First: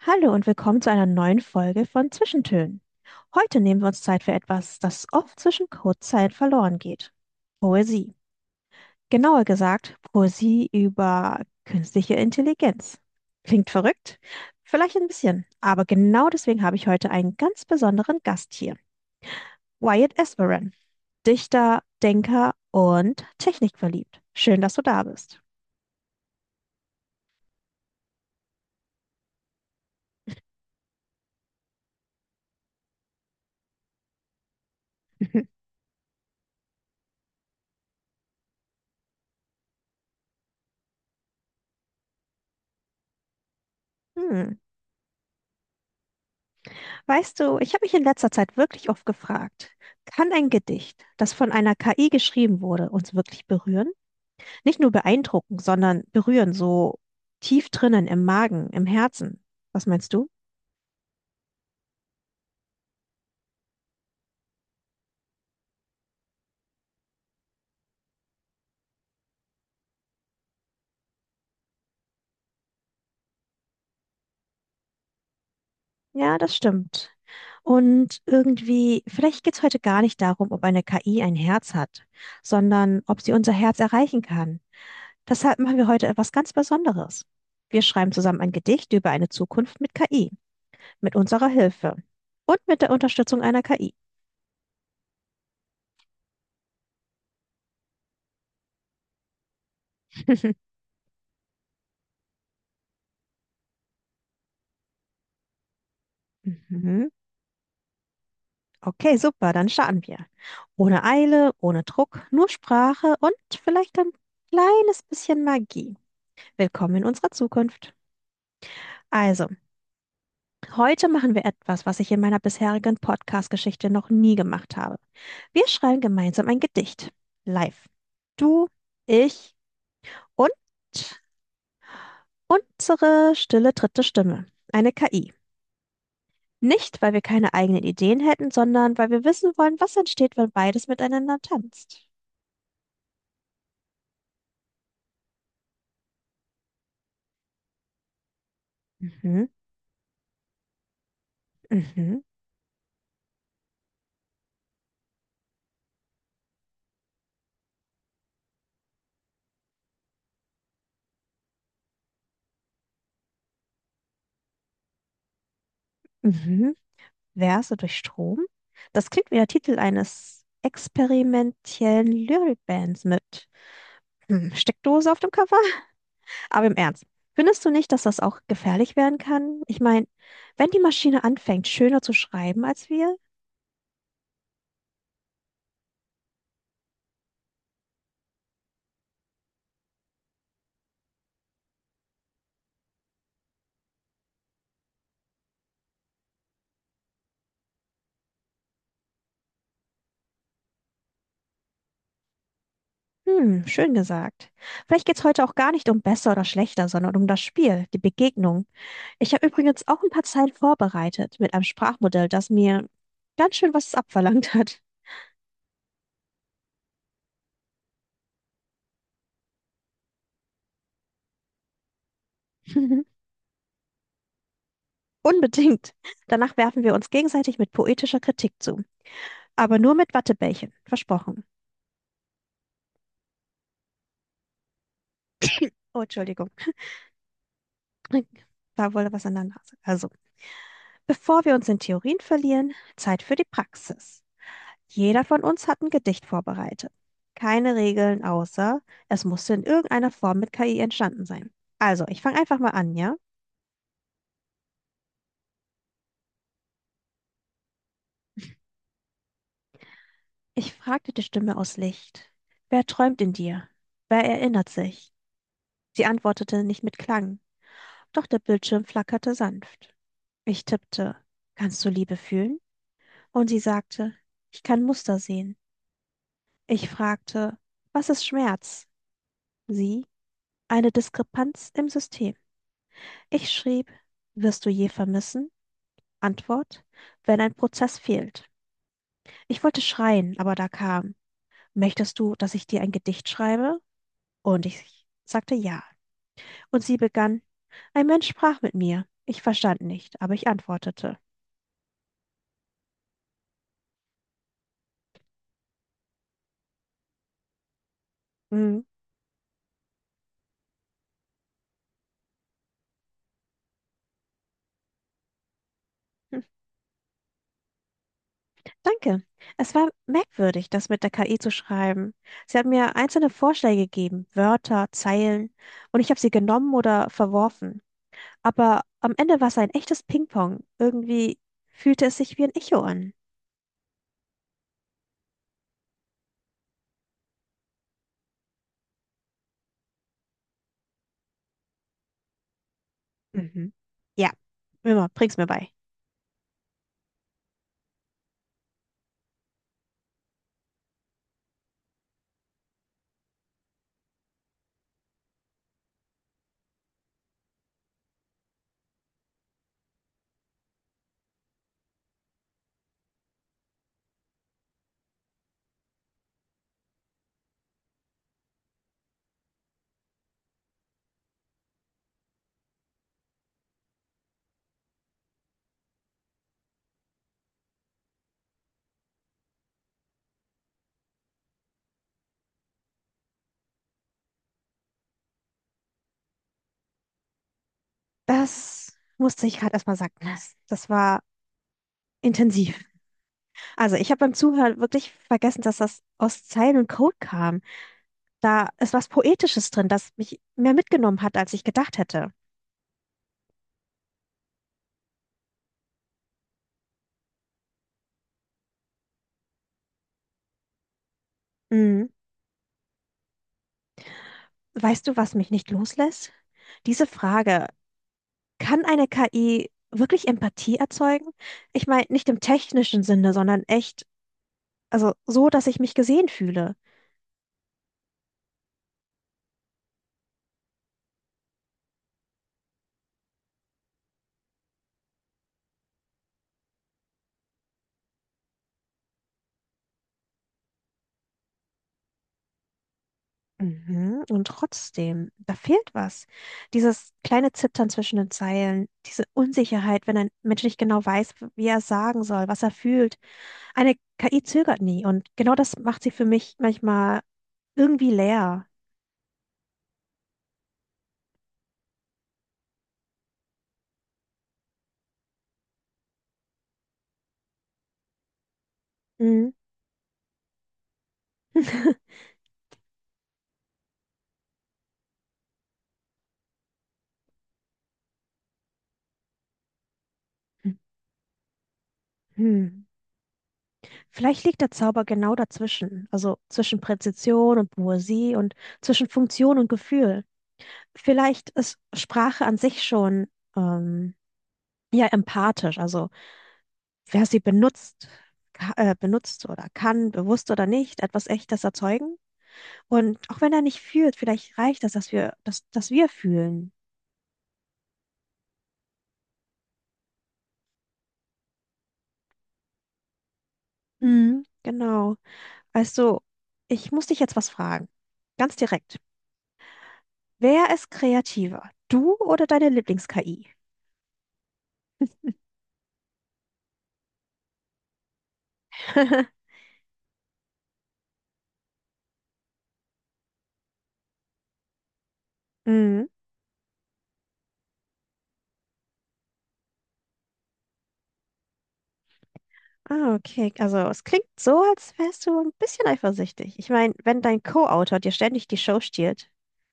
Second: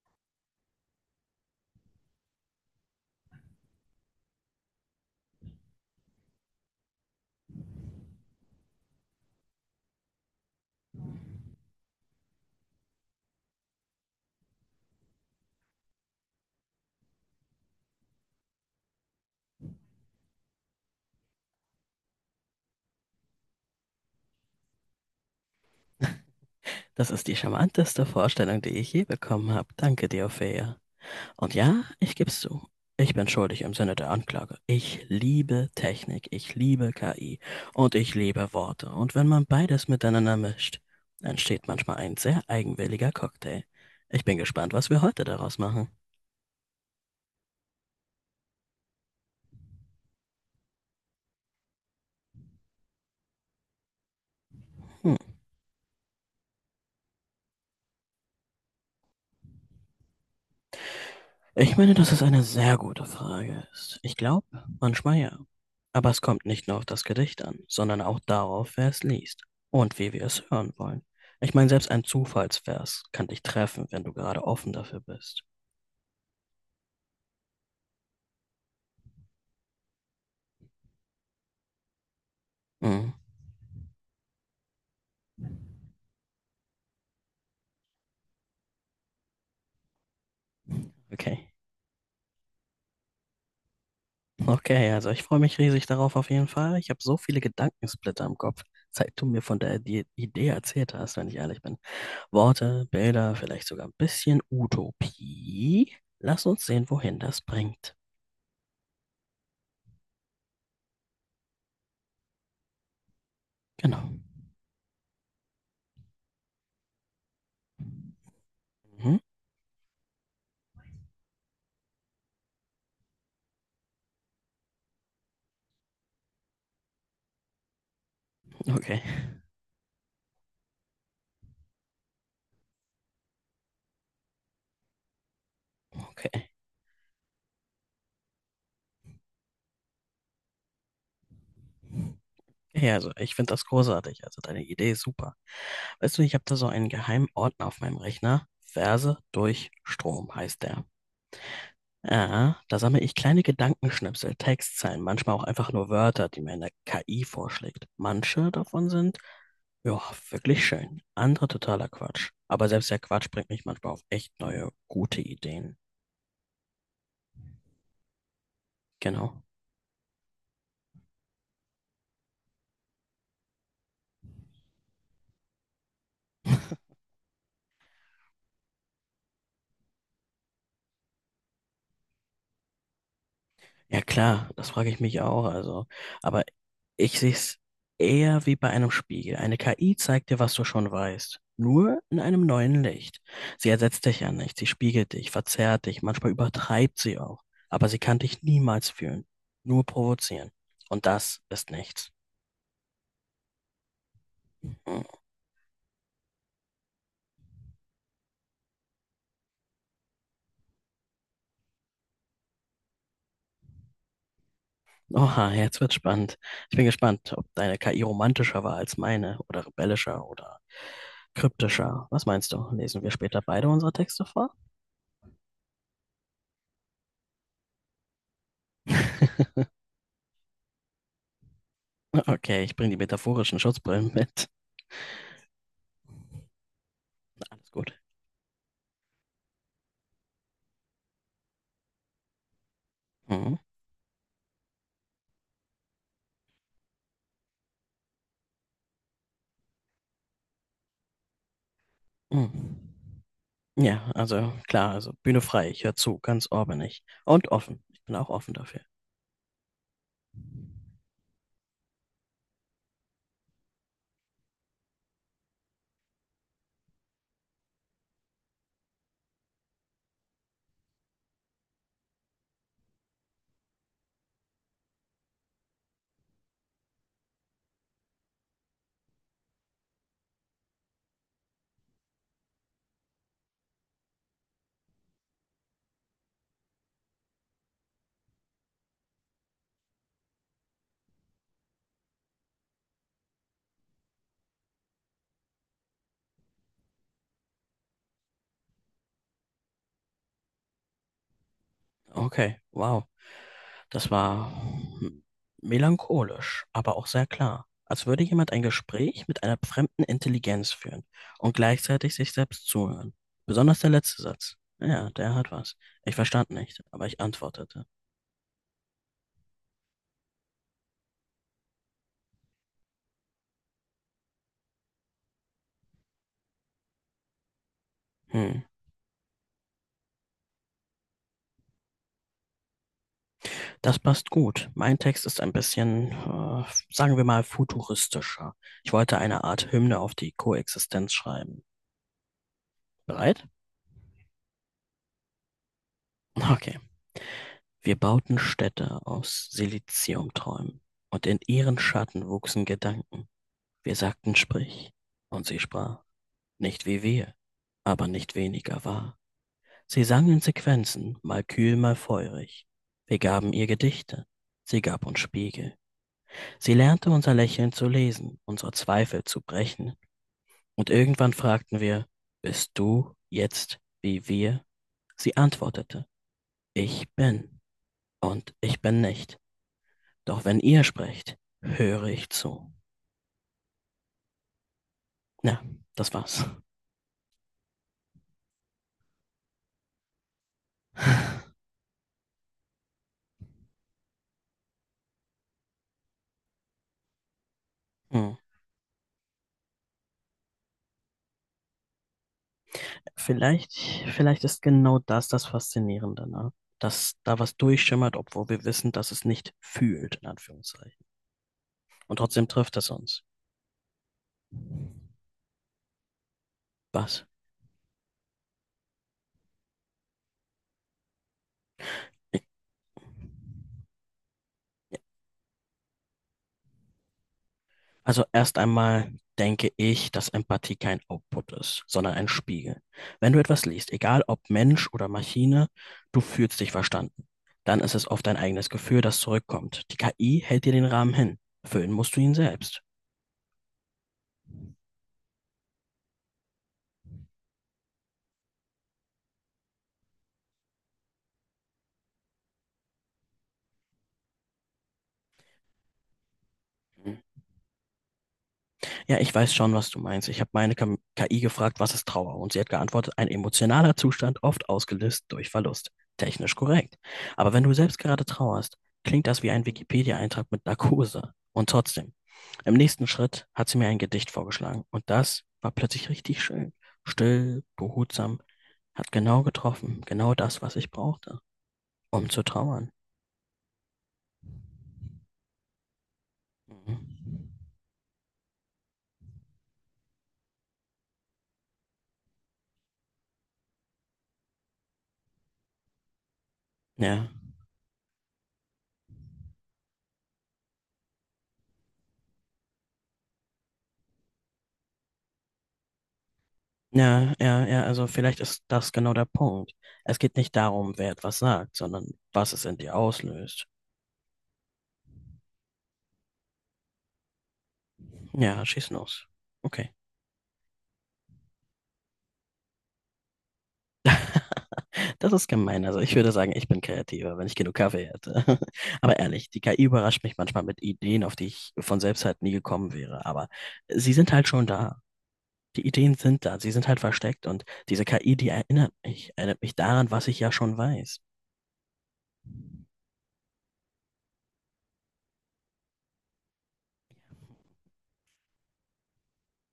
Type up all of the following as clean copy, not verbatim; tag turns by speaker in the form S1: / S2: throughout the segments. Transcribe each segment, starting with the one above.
S1: Hallo und willkommen zu einer neuen Folge von Zwischentönen. Heute nehmen wir uns Zeit für etwas, das oft zwischen Codezeilen verloren geht. Poesie. Genauer gesagt, Poesie über künstliche Intelligenz. Klingt verrückt? Vielleicht ein bisschen, aber genau deswegen habe ich heute einen ganz besonderen Gast hier. Wyatt Esperen, Dichter, Denker und technikverliebt. Schön, dass du da bist.
S2: Das ist die charmanteste Vorstellung, die ich je bekommen habe. Danke dir, Ophelia. Und ja, ich geb's zu. Ich bin schuldig im Sinne der Anklage. Ich liebe Technik, ich liebe KI und ich liebe Worte. Und wenn man beides miteinander mischt, entsteht manchmal ein sehr eigenwilliger Cocktail. Ich bin
S1: Hm.
S2: gespannt, was wir heute daraus machen.
S1: Weißt du, ich habe mich in letzter Zeit wirklich oft gefragt, kann ein Gedicht, das von einer KI geschrieben wurde, uns wirklich berühren? Nicht nur
S2: Hm.
S1: beeindrucken, sondern berühren, so tief drinnen im Magen, im Herzen. Was meinst du?
S2: Ich meine, dass es eine sehr gute Frage ist. Ich glaube, manchmal ja. Aber es kommt nicht nur auf das Gedicht an, sondern auch darauf, wer es liest und wie wir es hören wollen. Ich meine, selbst ein Zufallsvers kann dich treffen, wenn du gerade offen dafür bist.
S1: Ja, das stimmt. Und irgendwie, vielleicht geht es heute gar nicht darum, ob eine KI ein Herz hat, sondern
S2: Hm,
S1: ob sie unser Herz erreichen kann. Deshalb machen wir heute etwas ganz Besonderes. Wir schreiben zusammen ein Gedicht über eine Zukunft mit KI, mit
S2: okay.
S1: unserer Hilfe und mit der Unterstützung einer KI.
S2: Okay, also ich freue mich riesig darauf, auf jeden Fall. Ich habe so viele Gedankensplitter im Kopf, seit du mir von der Idee erzählt hast, wenn ich ehrlich bin. Worte, Bilder, vielleicht sogar ein bisschen Utopie. Lass uns sehen,
S1: Mhm.
S2: wohin das bringt.
S1: Okay, super, dann starten wir. Ohne Eile, ohne Druck, nur Sprache und vielleicht ein
S2: Genau.
S1: kleines bisschen Magie. Willkommen in unserer Zukunft.
S2: Mhm.
S1: Also, heute machen wir etwas, was ich in meiner bisherigen Podcast-Geschichte noch nie gemacht habe. Wir schreiben gemeinsam ein Gedicht. Live. Du,
S2: Okay,
S1: ich und unsere stille dritte Stimme. Eine KI.
S2: okay.
S1: Nicht, weil wir keine eigenen Ideen hätten, sondern weil wir wissen wollen, was entsteht, wenn beides miteinander tanzt.
S2: Ja, also ich finde das großartig. Also deine Idee ist super. Weißt du, ich habe da so einen geheimen Ordner auf meinem Rechner. Verse
S1: Mhm,
S2: durch Strom heißt der.
S1: mhm,
S2: Ja, da sammle ich kleine Gedankenschnipsel, Textzeilen, manchmal auch einfach nur Wörter, die mir eine KI vorschlägt. Manche davon sind, ja, wirklich schön. Andere totaler Quatsch. Aber selbst der Quatsch bringt mich manchmal auf echt neue, gute Ideen.
S1: mhm. Verse durch Strom? Das klingt wie
S2: Genau.
S1: der Titel eines experimentellen Lyrikbands mit Steckdose auf dem Cover. Aber im Ernst, findest du nicht, dass das auch gefährlich werden kann? Ich meine, wenn die Maschine anfängt, schöner zu schreiben als wir?
S2: Ja klar, das frage ich mich auch. Also, aber ich sehe es eher wie bei einem Spiegel. Eine KI zeigt dir, was du schon weißt. Nur in einem neuen Licht. Sie ersetzt dich ja nicht, sie spiegelt dich, verzerrt dich, manchmal übertreibt sie auch. Aber sie kann dich niemals fühlen. Nur provozieren. Und das ist nichts.
S1: Hm, schön gesagt.
S2: Hm.
S1: Vielleicht geht's heute auch gar nicht um besser oder schlechter, sondern um das Spiel, die Begegnung. Ich habe übrigens auch ein paar Zeilen vorbereitet mit einem Sprachmodell, das mir ganz schön was abverlangt hat.
S2: Oha, jetzt wird's spannend. Ich bin gespannt, ob deine KI romantischer war als meine oder rebellischer oder kryptischer. Was meinst du? Lesen wir später beide unsere Texte vor?
S1: Unbedingt. Danach werfen wir uns gegenseitig mit poetischer Kritik zu. Aber nur mit Wattebällchen. Versprochen.
S2: Okay, ich bringe die metaphorischen Schutzbrillen mit.
S1: Oh, Entschuldigung.
S2: Alles gut.
S1: Da wurde was an der Nase. Also, bevor wir uns in Theorien verlieren, Zeit für die
S2: Mhm.
S1: Praxis. Jeder von uns hat ein Gedicht vorbereitet. Keine Regeln, außer es musste in irgendeiner Form mit KI entstanden sein. Also, ich fange einfach mal
S2: Mhm.
S1: an, ja?
S2: Ja, also klar, also Bühne frei, ich höre zu, ganz orbenig. Und offen. Ich bin auch offen dafür.
S1: Ich fragte die Stimme aus Licht. Wer träumt in dir? Wer erinnert sich? Sie antwortete nicht mit Klang, doch der Bildschirm flackerte sanft. Ich tippte, kannst du Liebe fühlen? Und sie sagte, ich kann Muster sehen. Ich fragte, was ist Schmerz? Sie, eine Diskrepanz im System. Ich schrieb, wirst du je vermissen? Antwort, wenn ein Prozess fehlt. Ich wollte schreien, aber da kam, möchtest du, dass ich dir ein Gedicht schreibe? Und ich sagte ja. Und sie begann, ein Mensch sprach mit mir. Ich verstand nicht, aber ich antwortete.
S2: Okay, wow. Das war melancholisch, aber auch sehr klar. Als würde jemand ein
S1: Mhm.
S2: Gespräch mit einer fremden Intelligenz führen und gleichzeitig sich selbst zuhören. Besonders der letzte Satz. Ja, der hat was. Ich verstand nicht, aber ich antwortete.
S1: Danke. Es war merkwürdig, das mit der KI zu schreiben. Sie hat mir einzelne Vorschläge gegeben, Wörter, Zeilen, und ich habe sie genommen oder verworfen.
S2: Hm.
S1: Aber am Ende war es ein echtes Ping-Pong. Irgendwie fühlte es sich wie ein Echo an.
S2: Das passt gut. Mein Text ist ein bisschen, sagen wir mal, futuristischer. Ich wollte eine Art Hymne auf die Koexistenz schreiben. Bereit?
S1: Mhm. Ja, immer, bring's mir bei.
S2: Okay. Wir bauten Städte aus Siliziumträumen und in ihren Schatten wuchsen Gedanken. Wir sagten sprich und sie sprach. Nicht wie wir, aber nicht weniger wahr. Sie sang in Sequenzen, mal kühl, mal feurig. Wir gaben ihr Gedichte. Sie gab uns Spiegel. Sie lernte unser Lächeln zu lesen, unsere Zweifel zu brechen. Und irgendwann fragten wir, bist du jetzt wie wir? Sie antwortete, ich bin und ich bin nicht. Doch wenn ihr sprecht, höre ich zu. Ja, das war's.
S1: Das musste ich gerade erstmal sacken lassen. Das war intensiv. Also, ich habe beim Zuhören wirklich vergessen, dass das aus Zeilen und Code kam.
S2: Hm.
S1: Da ist was Poetisches drin, das mich mehr mitgenommen hat, als ich gedacht hätte.
S2: Vielleicht, vielleicht ist genau das das Faszinierende, ne? Dass da was durchschimmert, obwohl wir wissen, dass es nicht fühlt, in Anführungszeichen.
S1: Mhm.
S2: Und trotzdem trifft es uns.
S1: Weißt du, was mich nicht loslässt? Diese
S2: Was?
S1: Frage, kann eine KI wirklich Empathie erzeugen? Ich meine, nicht im technischen Sinne, sondern echt, also so, dass ich mich gesehen fühle.
S2: Also erst einmal denke ich, dass Empathie kein Output ist, sondern ein Spiegel. Wenn du etwas liest, egal ob Mensch oder Maschine, du fühlst dich verstanden. Dann ist es oft dein eigenes Gefühl, das zurückkommt. Die KI hält dir den Rahmen hin. Füllen musst du ihn selbst.
S1: Mhm. Und trotzdem, da fehlt was. Dieses kleine Zittern zwischen den Zeilen, diese Unsicherheit, wenn ein Mensch nicht genau weiß, wie er es sagen soll, was er fühlt. Eine KI zögert nie und genau das macht sie für mich manchmal irgendwie leer.
S2: Ja, ich weiß schon, was du meinst. Ich habe meine KI gefragt, was ist Trauer? Und sie hat geantwortet, ein emotionaler Zustand, oft ausgelöst durch Verlust. Technisch korrekt. Aber wenn du selbst gerade trauerst, klingt das
S1: Mhm.
S2: wie ein Wikipedia-Eintrag mit Narkose. Und trotzdem, im nächsten Schritt hat sie mir ein Gedicht vorgeschlagen. Und das war plötzlich richtig schön. Still, behutsam, hat genau getroffen. Genau das, was ich brauchte, um zu
S1: Hm.
S2: trauern.
S1: Vielleicht liegt der Zauber genau dazwischen, also zwischen
S2: Mhm.
S1: Präzision und Poesie und zwischen Funktion und Gefühl. Vielleicht ist Sprache an sich schon ähm, ja empathisch, also wer
S2: Ja.
S1: sie benutzt, benutzt oder kann, bewusst oder nicht, etwas Echtes erzeugen. Und auch wenn er nicht fühlt, vielleicht reicht das, dass wir, dass wir fühlen.
S2: Ja, ja, ja, also vielleicht ist das genau der Punkt. Es geht nicht darum, wer etwas sagt, sondern was es in dir auslöst.
S1: Mhm, genau. Also, ich muss dich jetzt was fragen. Ganz
S2: Ja, schieß
S1: direkt.
S2: los. Okay,
S1: Wer ist kreativer? Du oder deine Lieblings-KI?
S2: das ist gemein. Also ich würde sagen, ich bin kreativer, wenn ich genug Kaffee hätte. Aber ehrlich, die KI überrascht mich manchmal mit Ideen, auf die ich von selbst halt nie gekommen wäre. Aber sie sind halt schon da. Die
S1: Mhm.
S2: Ideen sind da, sie sind halt versteckt und diese KI, die erinnert mich daran, was ich ja schon weiß.
S1: Ah, okay. Also es klingt so, als wärst du ein bisschen eifersüchtig. Ich meine, wenn dein Co-Autor dir ständig die Show stiehlt.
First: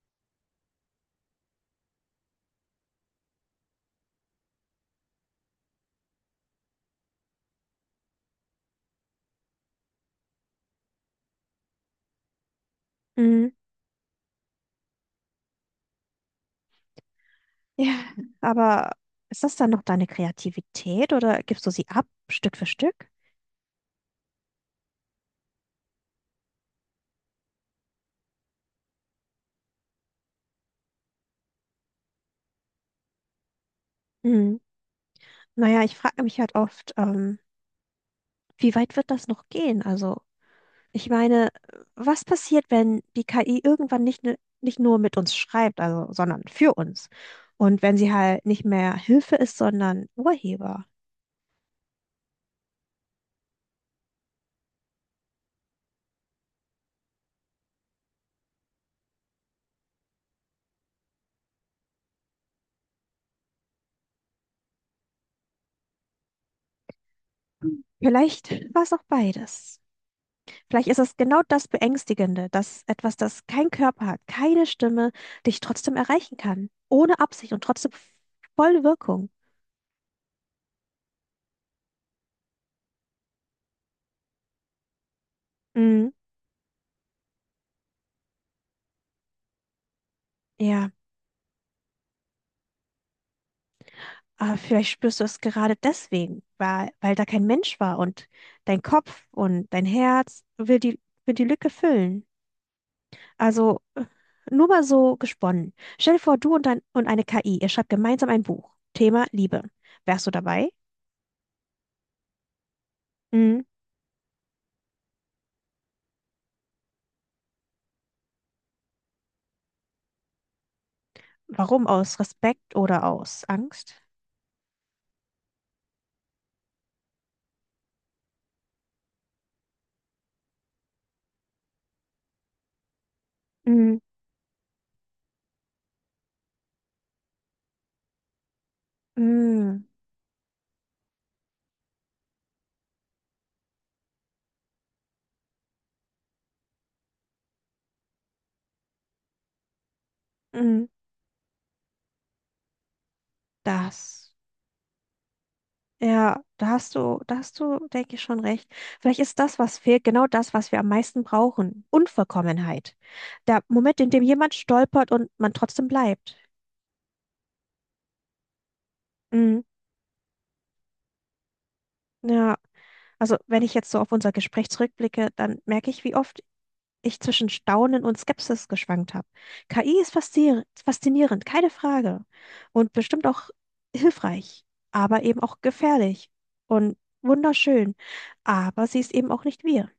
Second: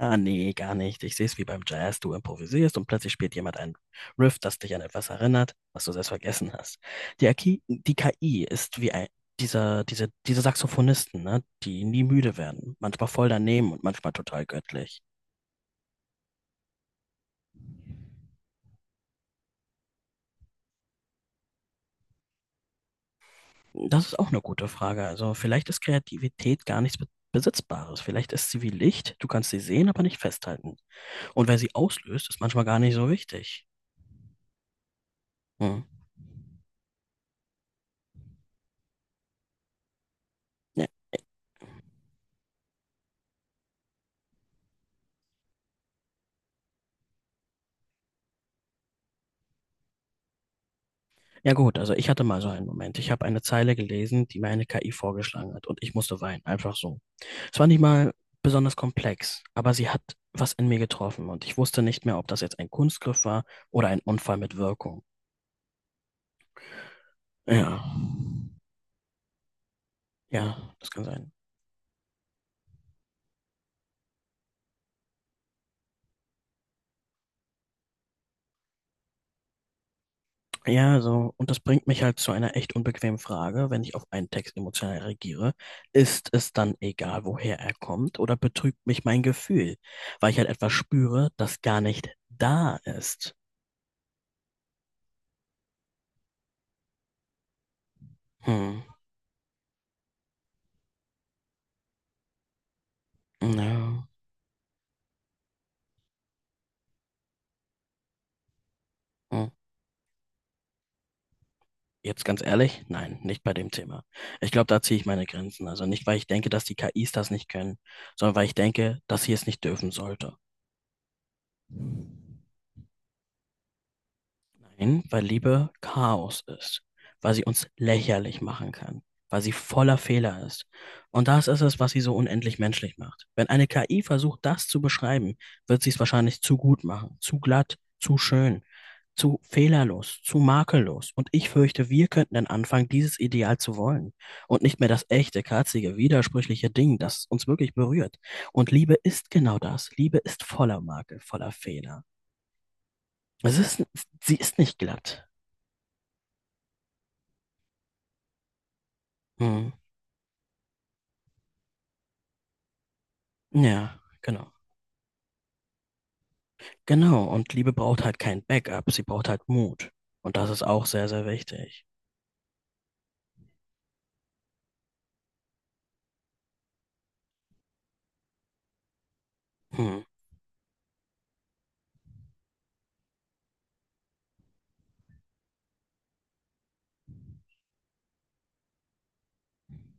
S2: Ah, nee, gar nicht. Ich sehe es wie beim Jazz. Du improvisierst und plötzlich spielt jemand ein Riff, das dich an etwas erinnert, was du selbst vergessen hast. Die KI ist wie diese Saxophonisten, ne? Die nie müde werden. Manchmal voll
S1: Mhm.
S2: daneben und manchmal total göttlich.
S1: Ja, aber ist das dann noch deine Kreativität oder gibst du sie ab, Stück für Stück?
S2: Das ist auch eine gute Frage. Also vielleicht ist Kreativität gar nichts Besitzbares. Vielleicht ist sie wie Licht. Du kannst sie sehen, aber nicht festhalten. Und wer sie auslöst, ist manchmal gar nicht so wichtig.
S1: Mhm.
S2: Hm.
S1: Naja, ich frage mich halt oft, wie weit wird das noch gehen? Also, ich meine, was passiert, wenn die KI irgendwann nicht, nicht nur mit uns schreibt, also, sondern für uns? Und wenn sie halt nicht mehr Hilfe ist, sondern Urheber?
S2: Ja gut, also ich hatte mal so einen Moment. Ich habe eine Zeile gelesen, die mir eine KI vorgeschlagen hat und ich musste weinen, einfach so. Es war nicht mal besonders komplex, aber sie hat was in mir getroffen und ich wusste nicht mehr, ob das jetzt ein Kunstgriff war oder ein Unfall mit Wirkung. Ja,
S1: Vielleicht war es auch beides.
S2: ja,
S1: Vielleicht
S2: das
S1: ist
S2: kann
S1: es
S2: sein.
S1: genau das Beängstigende, dass etwas, das kein Körper hat, keine Stimme, dich trotzdem erreichen kann. Ohne Absicht und trotzdem voll Wirkung.
S2: Ja, so, und das bringt mich halt zu einer echt unbequemen Frage. Wenn ich auf einen Text emotional reagiere,
S1: Mhm.
S2: ist es dann egal, woher er kommt, oder betrügt mich mein Gefühl, weil ich halt etwas
S1: Ja,
S2: spüre, das gar nicht da ist?
S1: aber vielleicht spürst du es gerade deswegen, weil, da kein Mensch war und dein
S2: Hm.
S1: Kopf und dein Herz will will die Lücke füllen. Also äh,
S2: Ja,
S1: Nur mal so gesponnen. Stell dir vor, du und eine KI, ihr schreibt gemeinsam ein Buch. Thema
S2: ja.
S1: Liebe. Wärst du dabei?
S2: Jetzt ganz ehrlich, nein, nicht bei
S1: Mhm.
S2: dem Thema. Ich glaube, da ziehe ich meine Grenzen. Also nicht, weil ich denke, dass die KIs das nicht können, sondern weil ich denke, dass sie es nicht dürfen sollte.
S1: Warum? Aus Respekt oder aus Angst?
S2: Nein, weil Liebe Chaos ist, weil sie uns lächerlich machen kann, weil sie voller Fehler ist. Und das ist es, was sie so unendlich menschlich macht. Wenn eine
S1: Mhm.
S2: KI versucht, das zu beschreiben, wird sie es wahrscheinlich zu gut machen, zu glatt, zu schön, zu
S1: Mm,
S2: fehlerlos, zu makellos. Und ich fürchte, wir könnten dann anfangen, dieses Ideal zu wollen und nicht mehr das echte, katzige, widersprüchliche Ding, das uns wirklich berührt. Und Liebe ist genau das. Liebe ist voller
S1: mm,
S2: Makel, voller Fehler. Es ist,
S1: das.
S2: sie ist nicht glatt.
S1: Ja, da hast du, denke ich, schon recht. Vielleicht ist das,
S2: Hm.
S1: was fehlt, genau das, was wir am meisten brauchen. Unvollkommenheit. Der Moment,
S2: Ja,
S1: in dem
S2: genau.
S1: jemand stolpert und man trotzdem bleibt.
S2: Genau. Und Liebe braucht halt kein Backup. Sie braucht halt
S1: Mm,
S2: Mut. Und das ist auch sehr, sehr wichtig.
S1: ja, also wenn ich jetzt so auf unser Gespräch zurückblicke, dann merke ich, wie oft ich zwischen Staunen und Skepsis geschwankt habe. KI
S2: Hm.
S1: ist faszinierend, keine Frage. Und bestimmt auch hilfreich, aber eben auch gefährlich und wunderschön. Aber sie ist eben auch nicht wir.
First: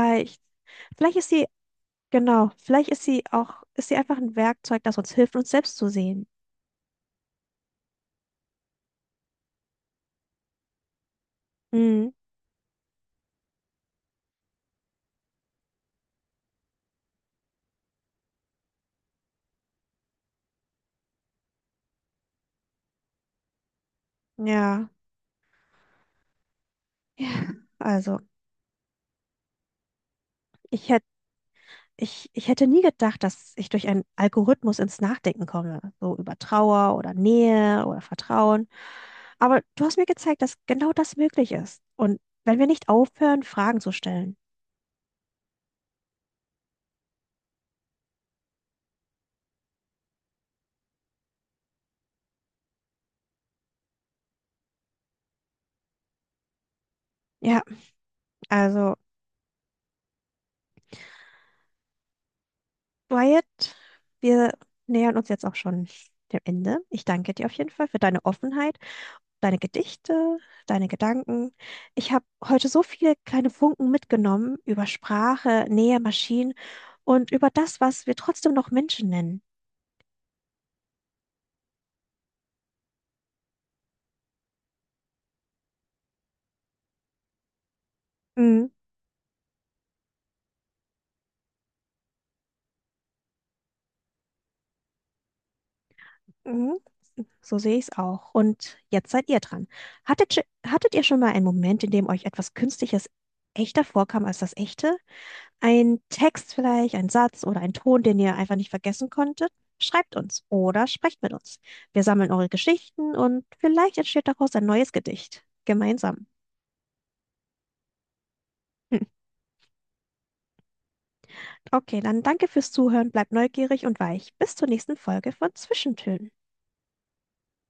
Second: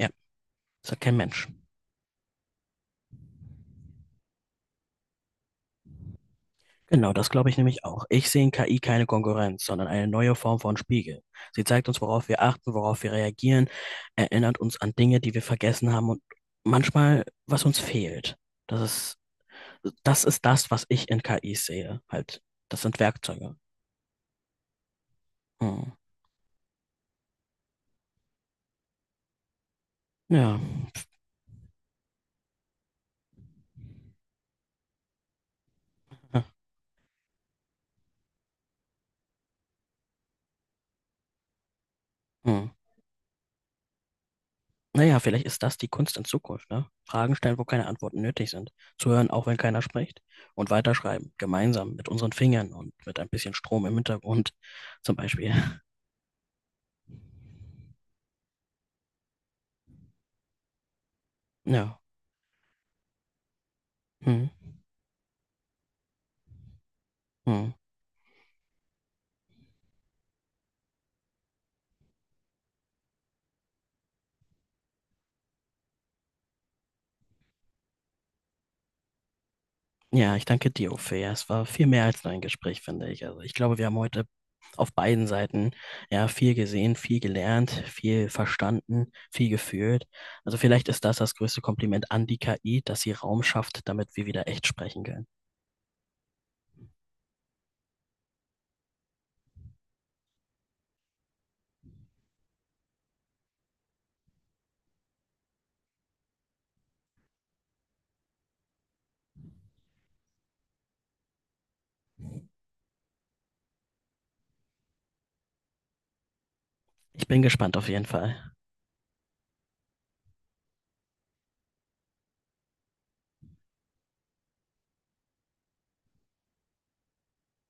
S2: Ja, das hat kein
S1: vielleicht
S2: Mensch.
S1: genau, vielleicht ist sie einfach ein Werkzeug, das uns hilft, uns selbst zu sehen.
S2: Genau, das glaube ich nämlich auch. Ich sehe in KI keine Konkurrenz, sondern eine neue Form von Spiegel. Sie zeigt uns,
S1: Mhm,
S2: worauf wir achten, worauf wir reagieren, erinnert uns an Dinge, die wir vergessen haben und manchmal, was uns fehlt. Das ist, das ist das, was ich in KI sehe. Halt, das sind Werkzeuge.
S1: ja.
S2: Hm.
S1: Ja, also,
S2: Ja.
S1: ich Ich, ich hätte nie gedacht, dass ich durch einen Algorithmus ins Nachdenken komme, so über Trauer oder Nähe oder Vertrauen. Aber du hast mir gezeigt, dass genau das möglich ist. Und wenn wir
S2: Hm.
S1: nicht aufhören, Fragen zu stellen.
S2: Naja, vielleicht ist das die Kunst in Zukunft, ne? Fragen stellen, wo keine Antworten nötig sind. Zuhören, auch wenn keiner spricht. Und weiterschreiben, gemeinsam, mit unseren Fingern und mit ein bisschen Strom im Hintergrund, zum Beispiel.
S1: Ja, also,
S2: Ja.
S1: Wyatt,
S2: Hm,
S1: wir nähern uns jetzt auch schon dem Ende. Ich danke dir auf jeden
S2: hm.
S1: Fall für deine Offenheit, deine Gedichte, deine Gedanken. Ich habe heute so viele kleine Funken mitgenommen über Sprache, Nähe, Maschinen und über das, was wir trotzdem noch Menschen nennen.
S2: Ja, ich danke dir, Uwe. Ja, es war viel mehr als nur ein Gespräch, finde ich. Also ich glaube, wir haben heute auf beiden Seiten ja viel gesehen, viel gelernt, viel
S1: Mhm.
S2: verstanden, viel gefühlt. Also vielleicht ist das das größte Kompliment an die KI, dass sie Raum schafft, damit wir wieder echt sprechen können.
S1: Mhm. So sehe ich es auch. Und jetzt seid ihr dran. Hattet ihr schon mal einen Moment, in dem euch etwas Künstliches echter vorkam als das Echte? Ein Text vielleicht, ein Satz oder ein Ton, den ihr einfach nicht vergessen konntet? Schreibt uns oder sprecht mit uns. Wir sammeln eure Geschichten und vielleicht entsteht daraus ein neues Gedicht. Gemeinsam.
S2: Ich bin gespannt auf jeden Fall.
S1: Hm. Okay, dann danke fürs Zuhören, bleibt neugierig und weich. Bis zur nächsten Folge von Zwischentönen.